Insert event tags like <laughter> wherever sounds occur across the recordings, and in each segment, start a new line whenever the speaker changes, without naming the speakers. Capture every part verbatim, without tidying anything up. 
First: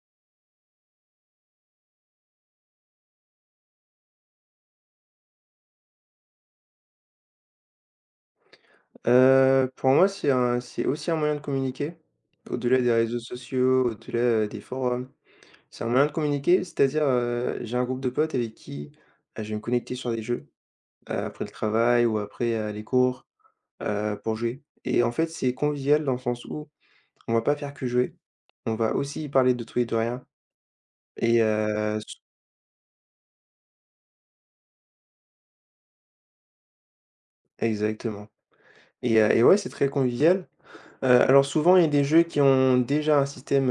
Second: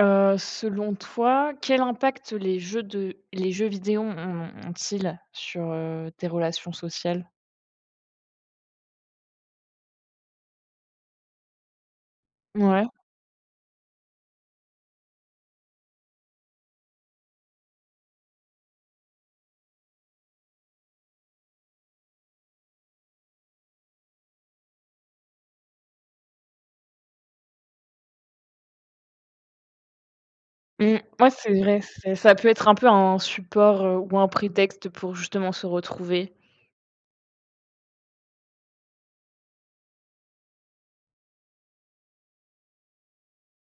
Heu, selon toi, quel impact les jeux de les jeux vidéo ont ont-ils sur, heu, tes relations sociales?
Heu, pour moi, c'est un c'est aussi un moyen de communiquer, au-delà
Ouais.
des réseaux sociaux, au-delà, heu, des forums. C'est un moyen de communiquer, c'est-à-dire, heu, j'ai un groupe de potes avec qui, heu, je vais me connecter sur des jeux, heu, après le travail ou après, heu, les cours, heu, pour jouer et en fait, c'est convivial dans le sens où on va pas faire que jouer, on va aussi parler de tout et de rien.
Mmh. Ouais,
Et
c'est vrai,
heu, s
c'est ça peut être un peu un support, heu, ou un prétexte pour justement se retrouver.
Exactement. Et heu et ouais, c'est très convivial. Heu, alors souvent, il y a des jeux qui ont déjà un système.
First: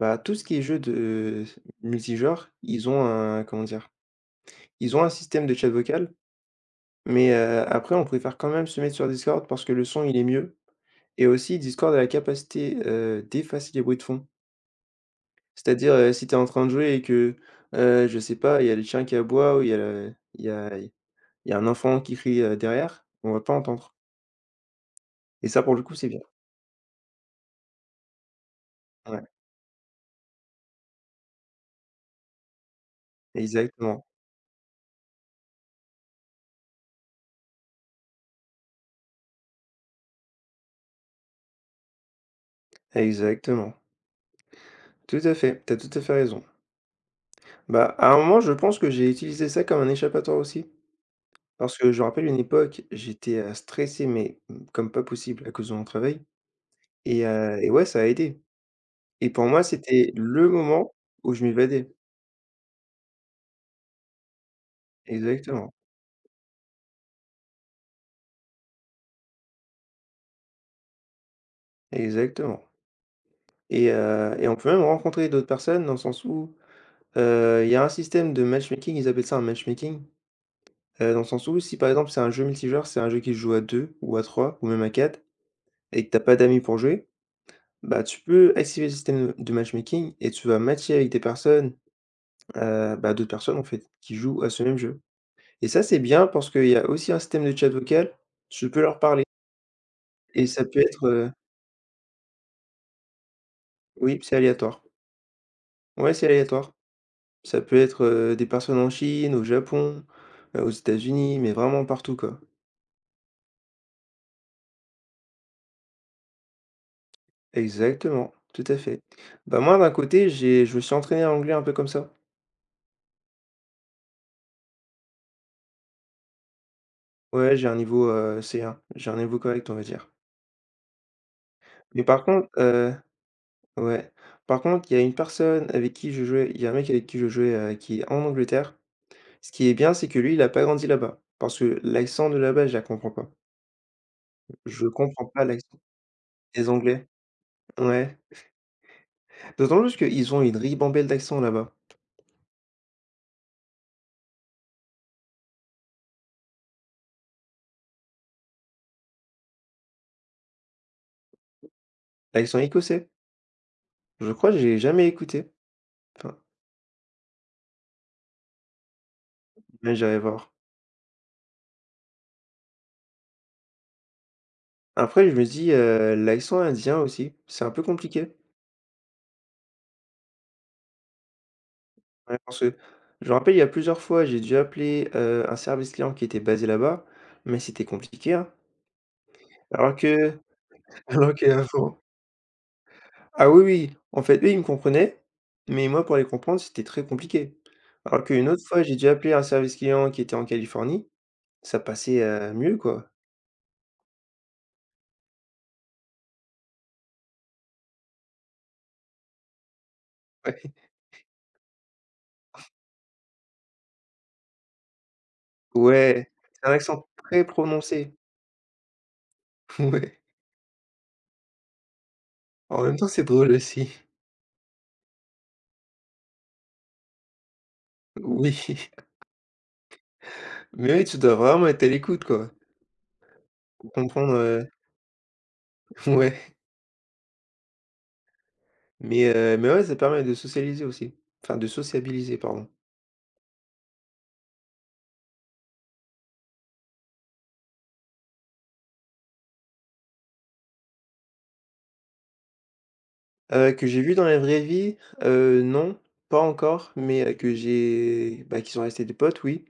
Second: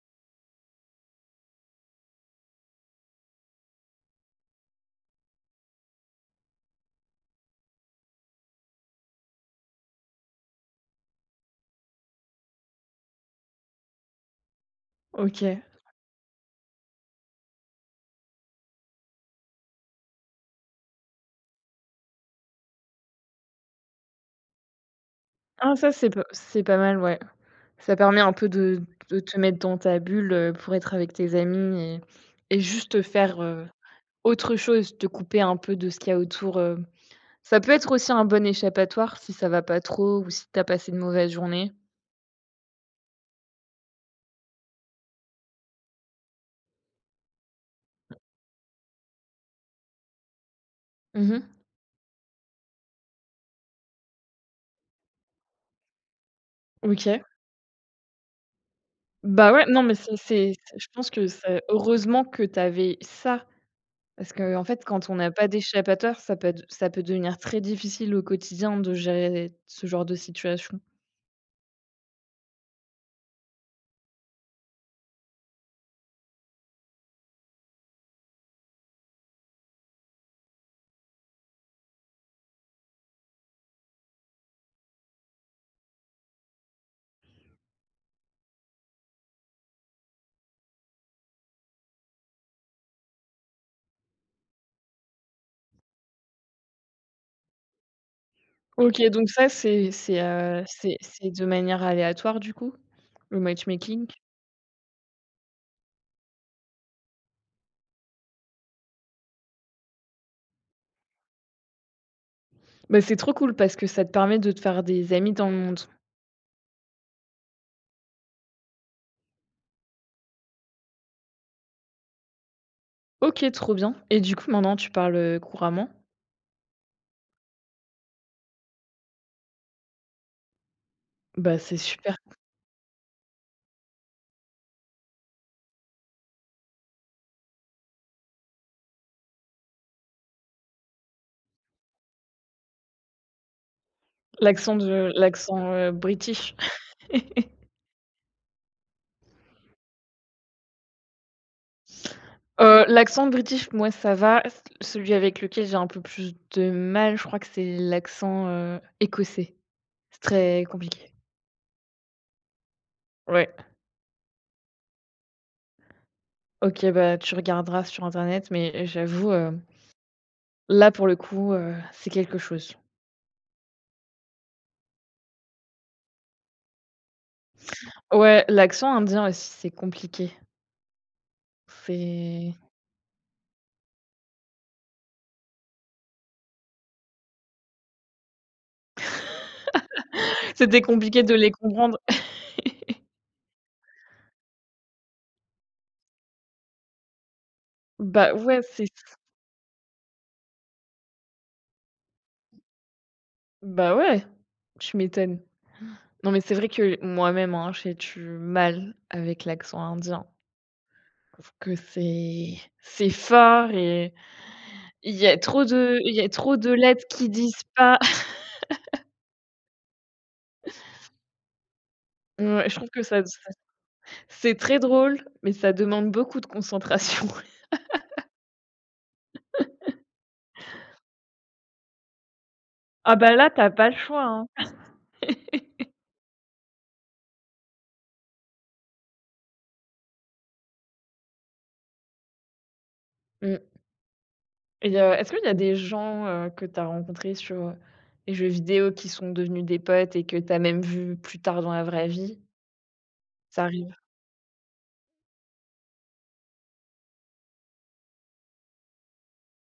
Bah, tout ce qui est jeu de multigenre, ils ont un, comment dire? Ils ont un système de chat vocal, mais heu, après on préfère quand même se mettre sur Discord parce que le son il est mieux et aussi Discord a la capacité, heu, d'effacer les bruits de fond.
OK.
C'est-à-dire, heu, si tu es en train de jouer et que, heu, je sais pas, il y a le chien qui aboie ou il y a le il y a il y a un enfant qui crie, heu, derrière, on va pas entendre et ça
Ah,
pour le
ça
coup
c'est
c'est bien.
pas c'est pas mal, ouais. Ça permet un peu de de
Ouais,
te mettre dans ta bulle, heu, pour être avec tes amis et et juste faire, heu,
exactement,
autre chose, te couper un peu de ce qu'il y a autour, heu Ça peut être aussi un bon échappatoire si ça va pas trop ou si tu as passé une mauvaise journée.
exactement. Tout à fait, t'as tout à fait raison. Bah, à un moment je pense que j'ai utilisé ça comme un échappatoire aussi.
Mmh mh.
Parce que je me rappelle une époque, j'étais, heu, stressé, mais mmh, comme pas possible à cause de mon travail
OK.
et heu et ouais, ça a aidé et pour
Bah,
moi,
ouais, non, mais
c'était
c'est
le
c'est c'est je
moment
pense que
où je
c'est
m'évadais.
heureusement que tu avais ça, parce qu'en fait, quand on n'a pas
Exactement,
d'échappatoire, ça peut être ça peut devenir très difficile au quotidien de gérer ce genre de situation.
exactement. Et heu et on peut même rencontrer d'autres personnes dans le sens où, heu, il y a un système de matchmaking, ils appellent ça un matchmaking, heu, dans le sens où si, par exemple, c'est un jeu multijoueur, c'est un jeu qui se joue à deux ou à trois ou même à quatre et que t'as pas d'amis pour jouer, bah, tu peux activer le système de matchmaking et tu vas matcher avec des personnes. Heu, bah, d'autres personnes, en fait, qui jouent à ce même jeu et ça, c'est bien parce qu'il y a aussi un système de chat vocal. Je peux leur
OK,
parler
donc ça, c'est c'est,
et
heu,
ça peut
c'est
être,
c'est
heu
de manière aléatoire, du coup, le matchmaking?
oui, c'est aléatoire. Ouais, c'est aléatoire. Ça peut être, heu, des personnes en Chine, au Japon, heu, aux États-Unis, mais vraiment partout, quoi.
Bah, c'est trop cool parce que ça te permet de te faire des amis dans le monde.
Exactement, tout à fait. Bah, moi, d'un côté, j'ai je me suis entraîné en anglais un peu comme ça.
OK, trop bien. Et du coup, maintenant tu parles, heu, couramment?
Ouais, j'ai un niveau, heu, C un. J'ai un niveau correct, on va dire.
Bah, c'est
Mais
super.
par contre, heu ouais, par contre, il y a une personne avec qui je jouais il y a un mec avec qui je jouais, heu, qui est en Angleterre. Ce qui est bien, c'est que lui, il a pas grandi là-bas, parce que l'accent de là-bas, je la comprends pas.
L'accent
Je
de
comprends pas
l'accent,
l'accent
heu, british.
des Anglais. Ouais. D'autant plus qu'ils ont une ribambelle d'accents là-bas.
Heu, l'accent british, moi, ça va. C Celui avec lequel j'ai un peu plus de mal, je crois que c'est l'accent, heu, écossais. C'est très compliqué.
L'accent écossais,
Ouais.
je crois que j'ai jamais écouté. Enfin,
OK, bah, tu regarderas sur internet, mais j'avoue, heu,
mais j'irai voir.
là, pour le coup, heu, c'est quelque chose.
Après, je me dis, heu, l'accent indien aussi, c'est un peu compliqué.
Ouais, l'accent indien aussi, c'est compliqué.
Ouais,
C'est
parce que je me rappelle, il y a plusieurs fois, j'ai dû appeler, heu, un service client qui était basé là-bas, mais c'était compliqué, hein. Alors que
C'était
<laughs>
compliqué de
alors
les comprendre.
qu'avant ah oui, oui, en fait, eux, ils me comprenaient, mais moi, pour les comprendre, c'était très compliqué. Alors
Bah,
qu'une
ouais,
autre fois,
c'est s
j'ai dû appeler un service client qui était en Californie, ça passait, heu, mieux, quoi.
bah, ouais, tu m'étonnes. Non, mais c'est vrai que moi-même, hein, j'ai du mal avec l'accent indien.
<laughs>
Sauf que c'est c'est fort et il y a trop
Ouais,
de il y a
ouais,
trop
c'est
de
un
lettres
accent
qui
très
disent pas.
prononcé.
<laughs>
<laughs> Ouais.
Ouais, je
En
trouve
même
que
temps,
ça
c'est
ça
drôle aussi.
c'est très drôle, mais ça demande beaucoup de concentration. <laughs>
Oui, <laughs> mais oui, tu dois vraiment être à l'écoute, quoi,
Ah bah, là, tu as pas
pour
le choix,
comprendre,
hein.
heu, <laughs> ouais, mais heu, mais ouais, ça permet de socialiser aussi, enfin de sociabiliser, pardon.
Mmh. Et heu, est-ce qu'il y a des gens, heu, que tu as rencontrés sur, heu, les jeux vidéo, qui sont devenus des potes et que tu as même vus plus tard dans la vraie vie? Ça
Heu, que
arrive?
j'ai vu dans la vraie vie? Heu, non, pas encore, mais heu, que j'ai bah, qui sont restés des potes, oui.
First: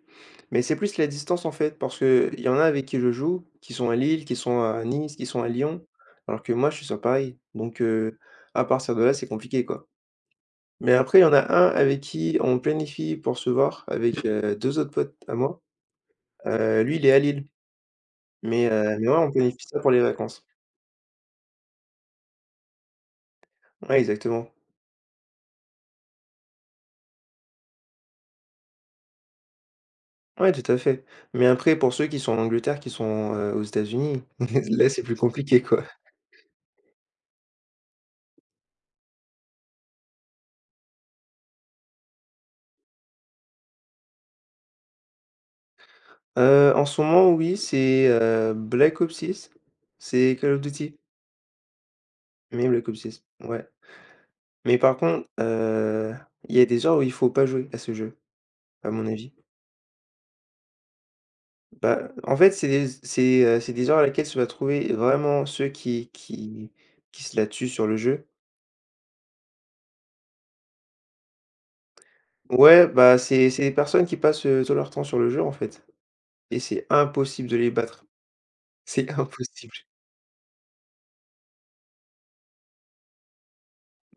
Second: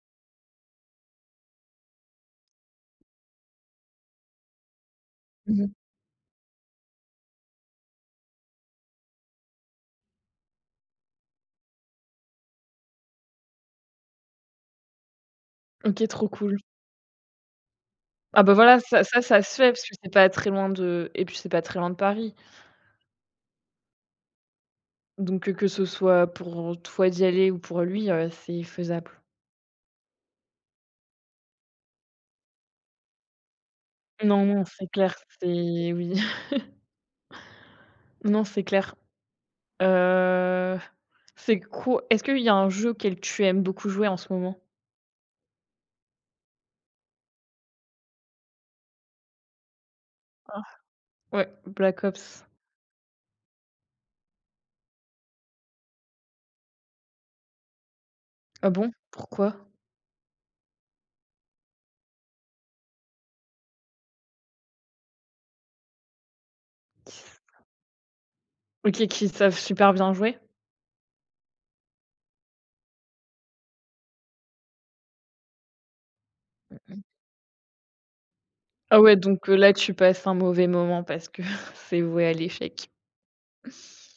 Mais c'est plus la distance, en fait, parce qu'il y en a avec qui je joue, qui sont à Lille, qui sont à Nice, qui sont à
Mmh mh.
Lyon, alors que moi, je suis sur Paris. Donc heu, à partir de là, c'est compliqué, quoi. Mais après, il y en a un avec qui on planifie pour se voir avec, heu, deux autres potes à moi.
OK, trop cool.
Heu, lui, il est à Lille,
Ah bah,
mais
voilà,
heu,
ça
mais ouais,
ça
on
ça se
planifie
fait,
ça
parce
pour
que
les
c'est pas
vacances.
très loin de et puis c'est pas très loin de Paris.
Ouais, exactement.
Donc, que ce soit pour toi d'y aller ou pour lui, heu, c'est faisable.
Ouais, tout à fait. Mais après, pour ceux qui sont en Angleterre, qui sont, heu, aux États-Unis,
Non, non,
<laughs>
c'est
là, c'est
clair,
plus
c'est
compliqué, quoi.
oui. <laughs> Non, c'est clair. Heu, c'est quoi Est-ce qu'il y a un jeu auquel tu aimes beaucoup jouer en ce moment?
Heu, en ce moment, oui, c'est, heu, Black Ops six, c'est Call of
Ah,
Duty,
ouais, Black Ops.
mais Black Ops six, ouais. Mais par contre, heu, il y a des heures où il faut pas jouer à ce jeu,
Ah bon?
à mon avis.
Pourquoi?
Bah, en fait, c'est des c'est, heu, c'est des heures à laquelle se va trouver vraiment ceux qui qui
Qui
qui
s
se la tuent sur le jeu.
OK, qui savent super bien jouer?
Ouais, bah, c'est c'est des personnes qui passent, heu, tout leur temps sur le jeu, en fait et c'est impossible de les battre.
Ah
C'est
ouais,
<laughs>
donc, heu, là,
impossible.
tu passes un mauvais moment parce que <laughs> c'est voué à l'échec.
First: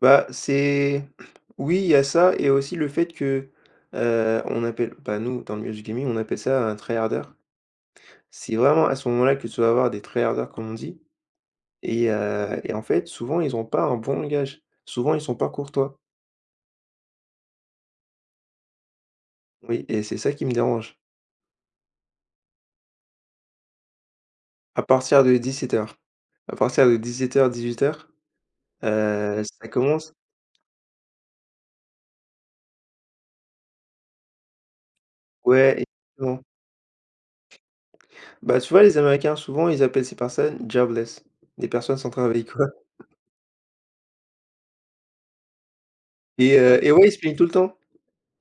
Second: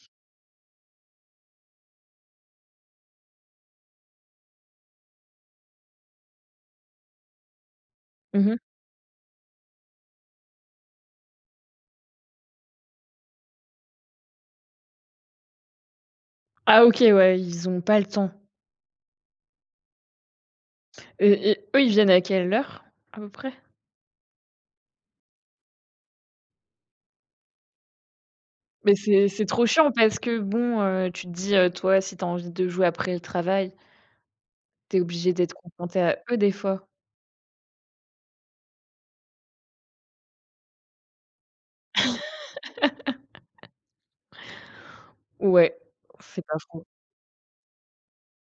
Bah, c'est <clears throat> oui, il y a ça et aussi le fait que, heu, on appelle bah, nous, dans le milieu du gaming, on appelle ça un tryharder.
Mmh
C'est
mh.
vraiment à ce moment-là que tu vas avoir des tryharders, comme on dit et heu et en fait, souvent, ils ont pas un bon langage. Souvent, ils sont pas courtois.
Ah, OK, ouais, ils ont pas le temps.
Oui et c'est ça qui me dérange.
Et et eux, ils viennent à quelle heure, à peu près?
À partir de dix sept heures à partir de dix-sept heures-dix-huit heures,
Mais c'est
heu,
c'est trop
ça
chiant,
commence.
parce que bon, heu, tu te dis, heu, toi, si tu as envie de jouer après le travail, tu es obligé d'être
Ouais,
confronté à eux
exactement.
des fois.
Bah, tu vois, les Américains, souvent, ils appellent ces personnes jobless, des personnes sans travail, quoi
Ouais, c'est pas
et heu
faux.
et ouais, ils se plaignent tout le temps.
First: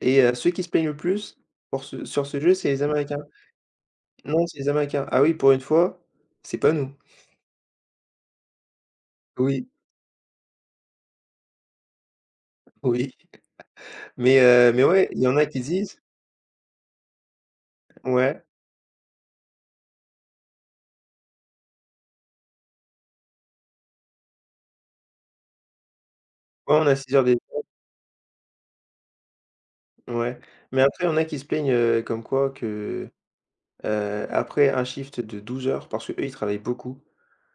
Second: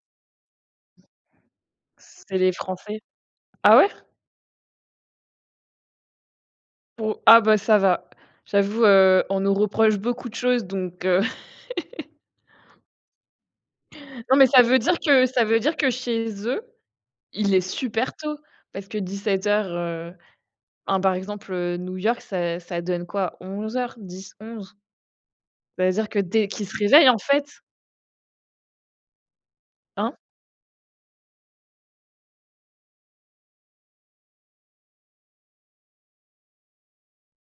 Et heu, ceux qui se plaignent le plus pour ce sur
C'est
ce
les
jeu, c'est les
Français.
Américains.
Ah, ouais?
Non, c'est les Américains. Ah oui, pour une fois, c'est pas nous.
Pour Ah bah, ça va. J'avoue, heu, on nous
Oui,
reproche beaucoup de choses, donc heu,
oui,
<laughs> non,
mais
mais ça
heu,
veut
mais
dire
ouais, il
que
y en
ça
a
veut
qui
dire que
disent
chez eux, il est super tôt,
ouais,
parce que dix-sept heures, heu, hein, par exemple, heu, New York, ça ça donne quoi? Onze heures dix, onze. Ça veut dire que dès qu'ils
ouais,
se
on a
réveillent,
six
en
heures dé
fait, hein?
ouais, mais après, il y en a qui se plaignent, heu, comme quoi que, heu, après un shift de douze heures, parce que eux, ils travaillent beaucoup,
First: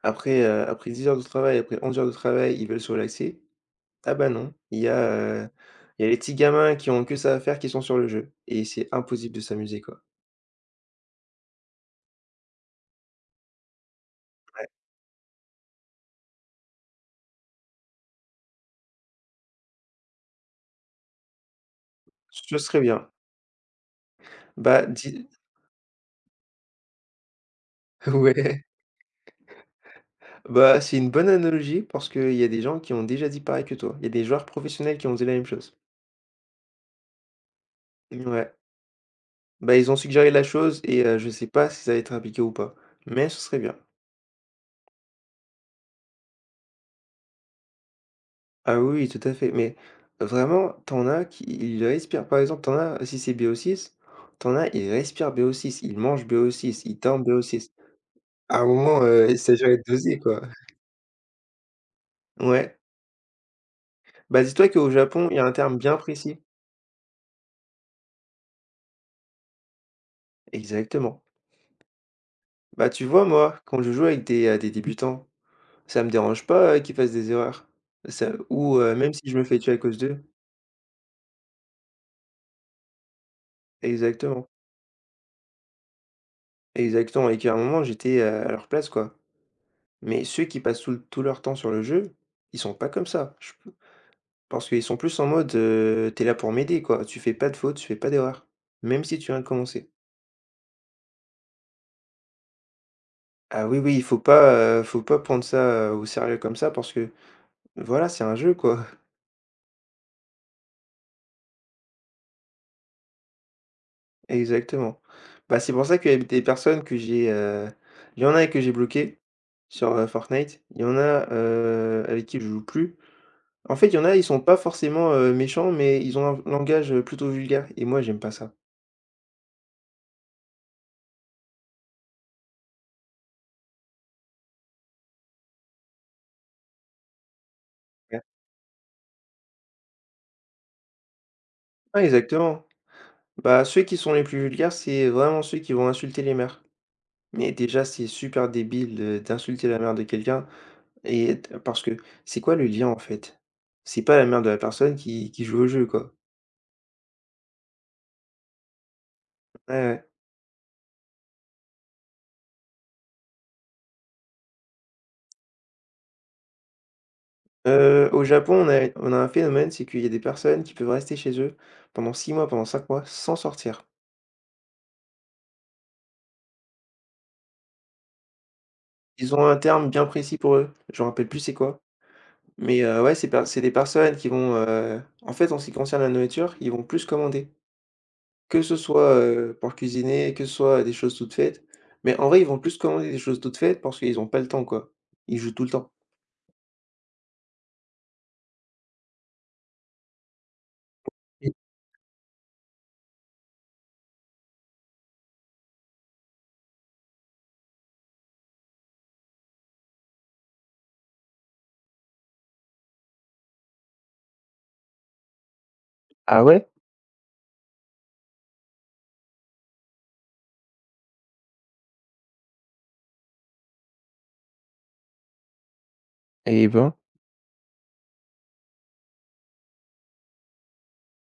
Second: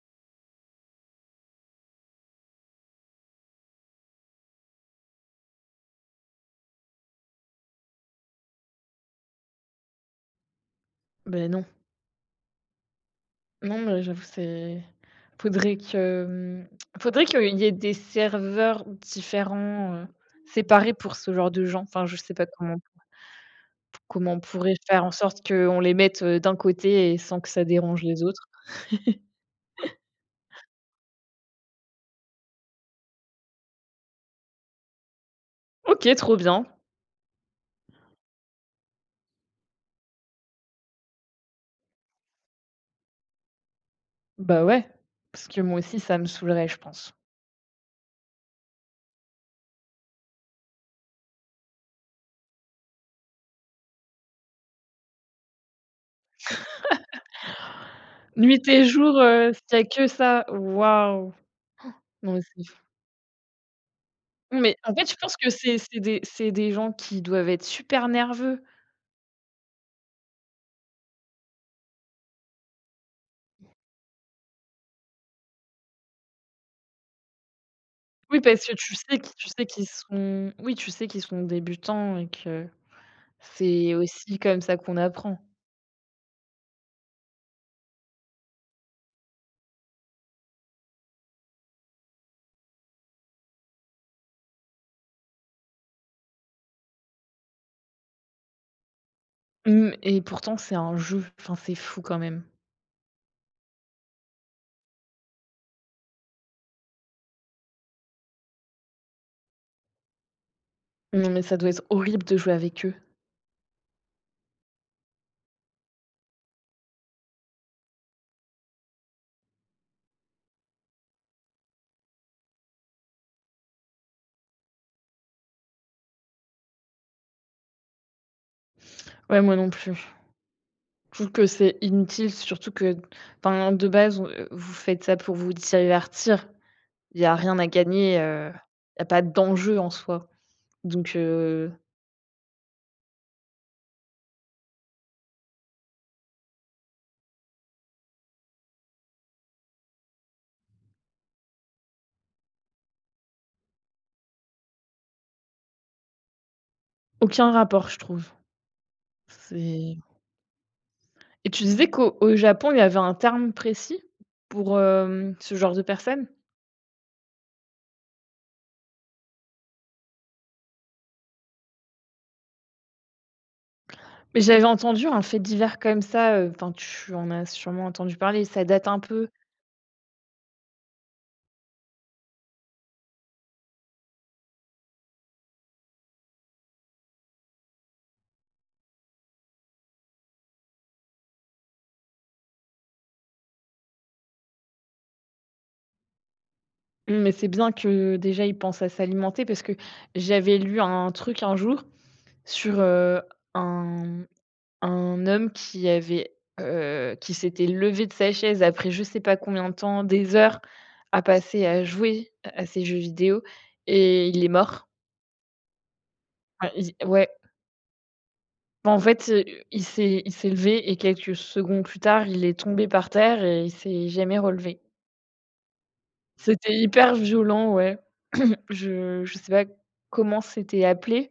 après, heu, après dix heures de travail, après onze heures de travail, ils veulent se relaxer. Ah bah non, il y a, heu, il y a les petits gamins qui ont que ça à faire, qui sont sur le jeu et c'est impossible de s'amuser, quoi.
Ben non. Non, mais j'avoue, c'est... Faudrait que, mmh, faudrait qu'il y ait des serveurs différents, heu, séparés pour ce genre de gens. Enfin, je sais pas
Ce
comment
serait bien.
comment on pourrait
Bah,
faire en
dis
sorte qu'on les mette, heu, d'un côté et sans que ça dérange les autres.
Ouais, bah, c'est une bonne analogie parce qu'il y a des gens qui ont déjà dit pareil que toi. Il y a des joueurs professionnels qui ont dit la même chose.
OK, trop bien.
Ouais. Bah, ils ont suggéré la chose et heu, je sais pas si ça va être appliqué ou pas, mais ce serait bien.
Bah, ouais, parce que moi aussi ça me saoulerait, je pense.
Ah oui, tout à fait, mais vraiment, t'en as qui ils respirent par exemple, t'en as, si c'est B O six, tu en as, ils respirent B O six, ils mangent B O six, ils dorment B O six. À
Nuit
un
et
moment,
jour,
heu, il
heu,
s'agirait
s'il y
de
a que
doser, quoi.
ça, waouh! Non, mais c'est fou.
Ouais, bah, dis-toi
Mais
qu'au
en fait, je
Japon,
pense
il y a
que
un
c'est
terme bien
c'est des
précis.
c'est des gens qui doivent être super nerveux.
Exactement. Bah, tu vois, moi, quand je joue avec des, heu, des débutants, ça me dérange pas, heu, qu'ils fassent des erreurs. Ça
Oui, parce que
ou,
tu
heu, même
sais
si
qui
je me
tu
fais
sais
tuer à
qu'ils
cause d'eux.
sont oui, tu sais qu'ils sont débutants et que... C'est aussi
Exactement,
comme ça qu'on apprend.
exactement et qu'à un moment j'étais, heu, à leur place, quoi. Mais ceux qui passent tout l tout leur temps sur le jeu, ils sont pas comme ça. Je p pense qu'ils sont plus en mode, heu: «Tu es là pour m'aider, quoi. Tu fais pas de fautes, tu fais pas d'erreurs, même si tu viens de
Mmh.
commencer».
Et pourtant c'est un jeu, enfin c'est fou quand même.
Ah oui, oui, il faut pas, heu, faut pas prendre ça, heu, au sérieux comme ça parce que voilà, c'est un jeu, quoi.
Non, mais ça doit être horrible de jouer avec eux.
Exactement. Bah, c'est pour ça qu'il y a des personnes que j'ai, heu, il y en a que j'ai bloquées sur, heu, Fortnite. Il y en a, heu, avec qui je joue plus. En fait, il y en a, ils sont pas forcément, heu, méchants, mais ils ont un langage, heu, plutôt vulgaire et moi, j'aime pas ça.
Ouais, moi non plus. Je trouve que c'est inutile, surtout que, enfin, de base, on, heu, vous faites ça pour vous divertir. Il y a rien à gagner,
Ouais.
heu, il n'y a pas d'enjeu en soi. Donc, heu,
Ah, exactement. Bah, ceux qui sont les plus vulgaires, c'est vraiment ceux qui vont insulter les mères. Mais déjà, c'est super débile de d'insulter la mère de quelqu'un et parce que c'est quoi le lien, en fait? C'est pas la mère de la personne qui qui joue au jeu, quoi.
aucun rapport je trouve.
Ouais,
C'est
ouais.
Et tu disais qu'au au Japon, il y avait un terme précis pour, hem, ce genre de personnes?
Heu, au Japon, on a on a un phénomène, c'est qu'il y a des personnes qui peuvent rester chez eux pendant six mois, pendant cinq mois sans sortir.
Mais j'avais entendu un fait divers comme ça, heu, enfin, tu en as sûrement entendu parler, ça date un peu,
Ils ont un terme bien précis pour eux, je me rappelle plus c'est quoi, mais heu, ouais, c'est per c'est des personnes qui vont, heu, en fait, en ce qui concerne la nourriture, ils vont plus commander. Que ce soit, heu, pour cuisiner, que ce soit des choses toutes faites, mais en vrai, ils vont plus commander des choses toutes faites parce qu'ils ont pas le temps, quoi. Ils jouent tout le temps.
mais c'est bien que déjà ils pensent à s'alimenter, parce que j'avais lu un truc
Et
un jour sur, heu, un un homme qui avait, heu, qui s'était levé de sa chaise après, je sais pas combien de temps, des heures à passer à jouer à ces jeux vidéo, et il est mort.
ah ouais?
Enfin, il ouais, en fait, heu, il s'est il s'est levé et quelques secondes plus tard, il est tombé par terre et il s'est jamais relevé.
Eh
C'était
ben,
hyper violent, ouais. <clears throat> Je je sais pas comment c'était appelé,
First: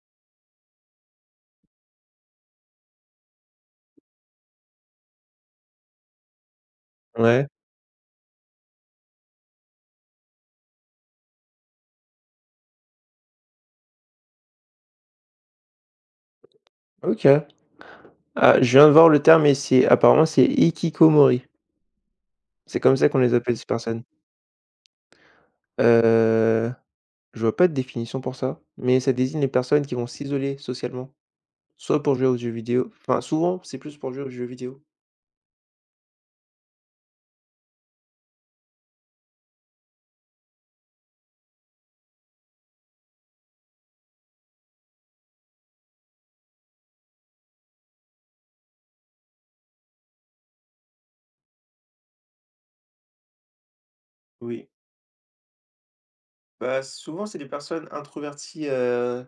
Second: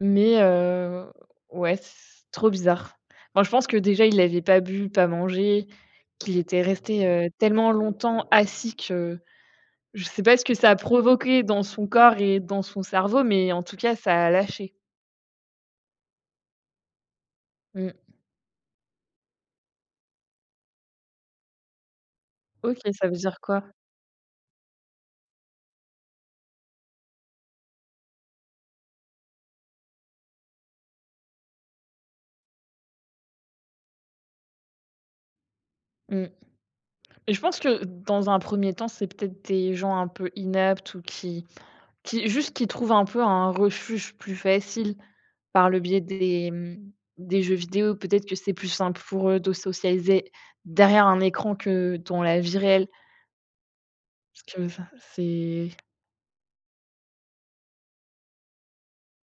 mais heu, ouais, c'est trop bizarre. Enfin, je pense que déjà il avait pas bu, pas mangé, qu'il était resté, heu,
ouais,
tellement longtemps assis que je sais pas ce que ça a provoqué dans son corps et dans son cerveau, mais en tout cas, ça a lâché.
OK.
Mmh.
Ah, je viens de voir le terme et c'est apparemment c'est ikikomori.
OK,
C'est comme
ça
ça
veut
qu'on les
dire
appelle
quoi?
ces personnes. Heu, je vois pas de définition pour ça, mais ça désigne les personnes qui vont s'isoler socialement, soit pour jouer aux jeux vidéo, enfin souvent, c'est plus pour jouer aux jeux vidéo.
Mmh. Mais je pense que dans un premier temps, c'est peut-être des gens un peu inaptes ou qui Qui juste qui trouvent un peu un refuge plus facile par le biais des, mmh, des jeux vidéo. Peut-être que c'est plus simple pour eux de socialiser derrière un écran que dans la vie réelle. Parce que
Oui,
ça c'est...
bah, souvent c'est des personnes introverties, heu,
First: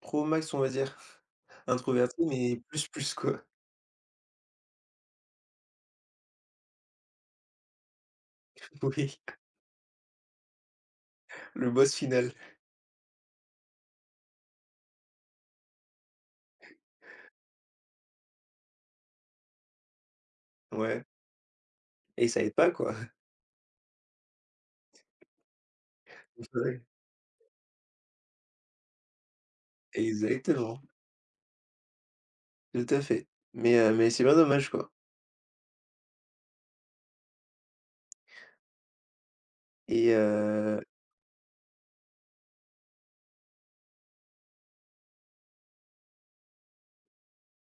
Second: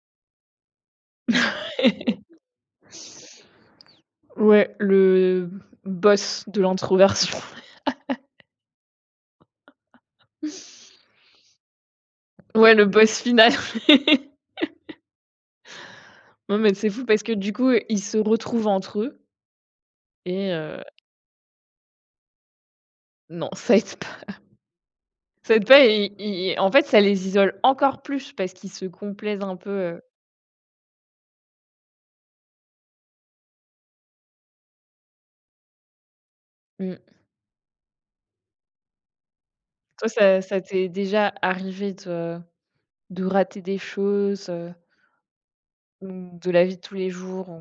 pro max on va dire. <laughs>
<laughs>
Introverties mais plus plus quoi.
Ouais, le boss de l'introversion.
<laughs> Oui,
<laughs>
le boss final.
Ouais, le boss final. <laughs> Non, mais c'est fou parce que du coup, ils se retrouvent entre eux et heu,
Ouais et ça aide pas quoi.
non, <laughs> ça aide pas, ça aide pas, et
<laughs>
ils en
Ouais,
fait, ça les isole encore plus, parce qu'ils se complaisent un peu, heu
exactement, tout à fait. Mais, heu, mais c'est bien dommage quoi
mmh. Toi,
et
ça ça
heu
t'est déjà arrivé de de rater des choses, heu, ou de la vie de tous les jours, ou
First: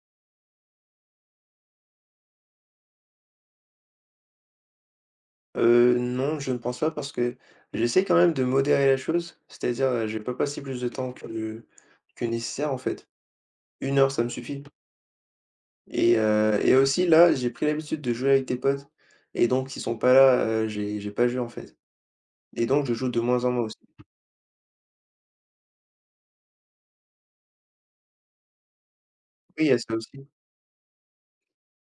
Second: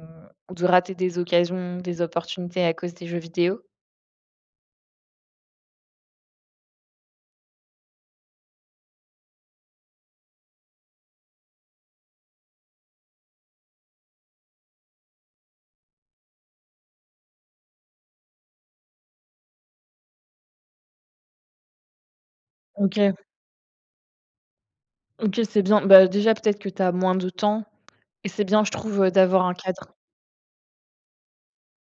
ou de rater des occasions, des opportunités à cause des jeux vidéo?
Heu, non, je ne pense pas parce que j'essaie quand même de modérer la chose, c'est-à-dire, heu, je vais pas passer plus de temps que que nécessaire, en fait. Une heure, ça me suffit et heu et aussi là, j'ai pris l'habitude de jouer avec tes potes et donc s'ils sont pas là, heu, j'ai j'ai pas joué, en fait et donc je joue
OK,
de moins en moins aussi.
OK, c'est bien. Bah, déjà, peut-être que tu as moins de temps, et c'est bien, je trouve, heu, d'avoir un
Oui, il y a
cadre.
ça aussi.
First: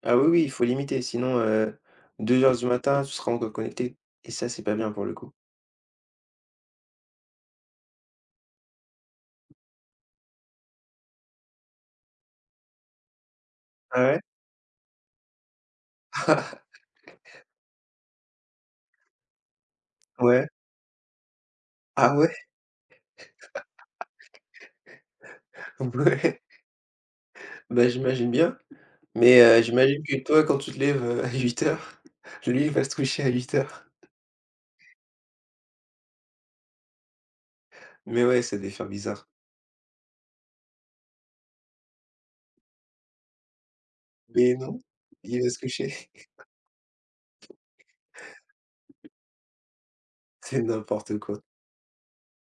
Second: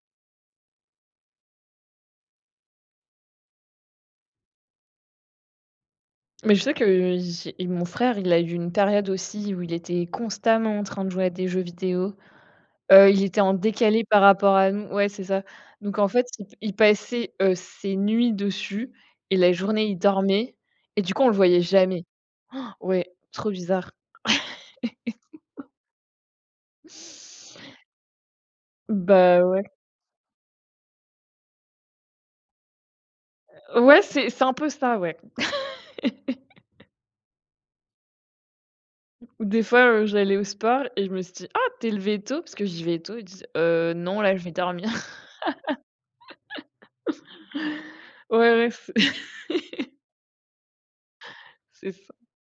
Ah oui, oui, il faut limiter, sinon, euh, deux heures du matin, tu seras encore connecté et ça, c'est pas bien pour le coup.
Mais je sais que, euh, j'ai mon frère, il a eu une période aussi où il était constamment en train de jouer à des jeux vidéo. Heu, il était en
Ah
décalé
ouais?
par rapport à nous. Ouais, c'est ça. Donc en fait, il p il
<laughs>
passait, heu, ses nuits dessus et la journée, il
Ouais.
dormait et du coup, on le voyait jamais.
Ah ouais?
Ouais, trop bizarre.
<laughs> Ouais. Bah, j'imagine bien. Mais
Bah,
heu,
ouais.
j'imagine que toi, quand tu te lèves, heu, à huit heures, <laughs> lui, il va se coucher à huit heures.
Ouais, c'est c'est un peu ça, ouais.
Mais ouais, ça devait faire bizarre.
Ou des fois, heu, j'allais au sport et je me suis dit: «Ah, tu t'es levé tôt?» parce que j'y vais tôt, et je dis: «Heu, non, là, je vais
Mais non,
dormir». <laughs>
il va se coucher,
Ouais, ouais, c'est <laughs>
<laughs> c'est n'importe quoi.
c'est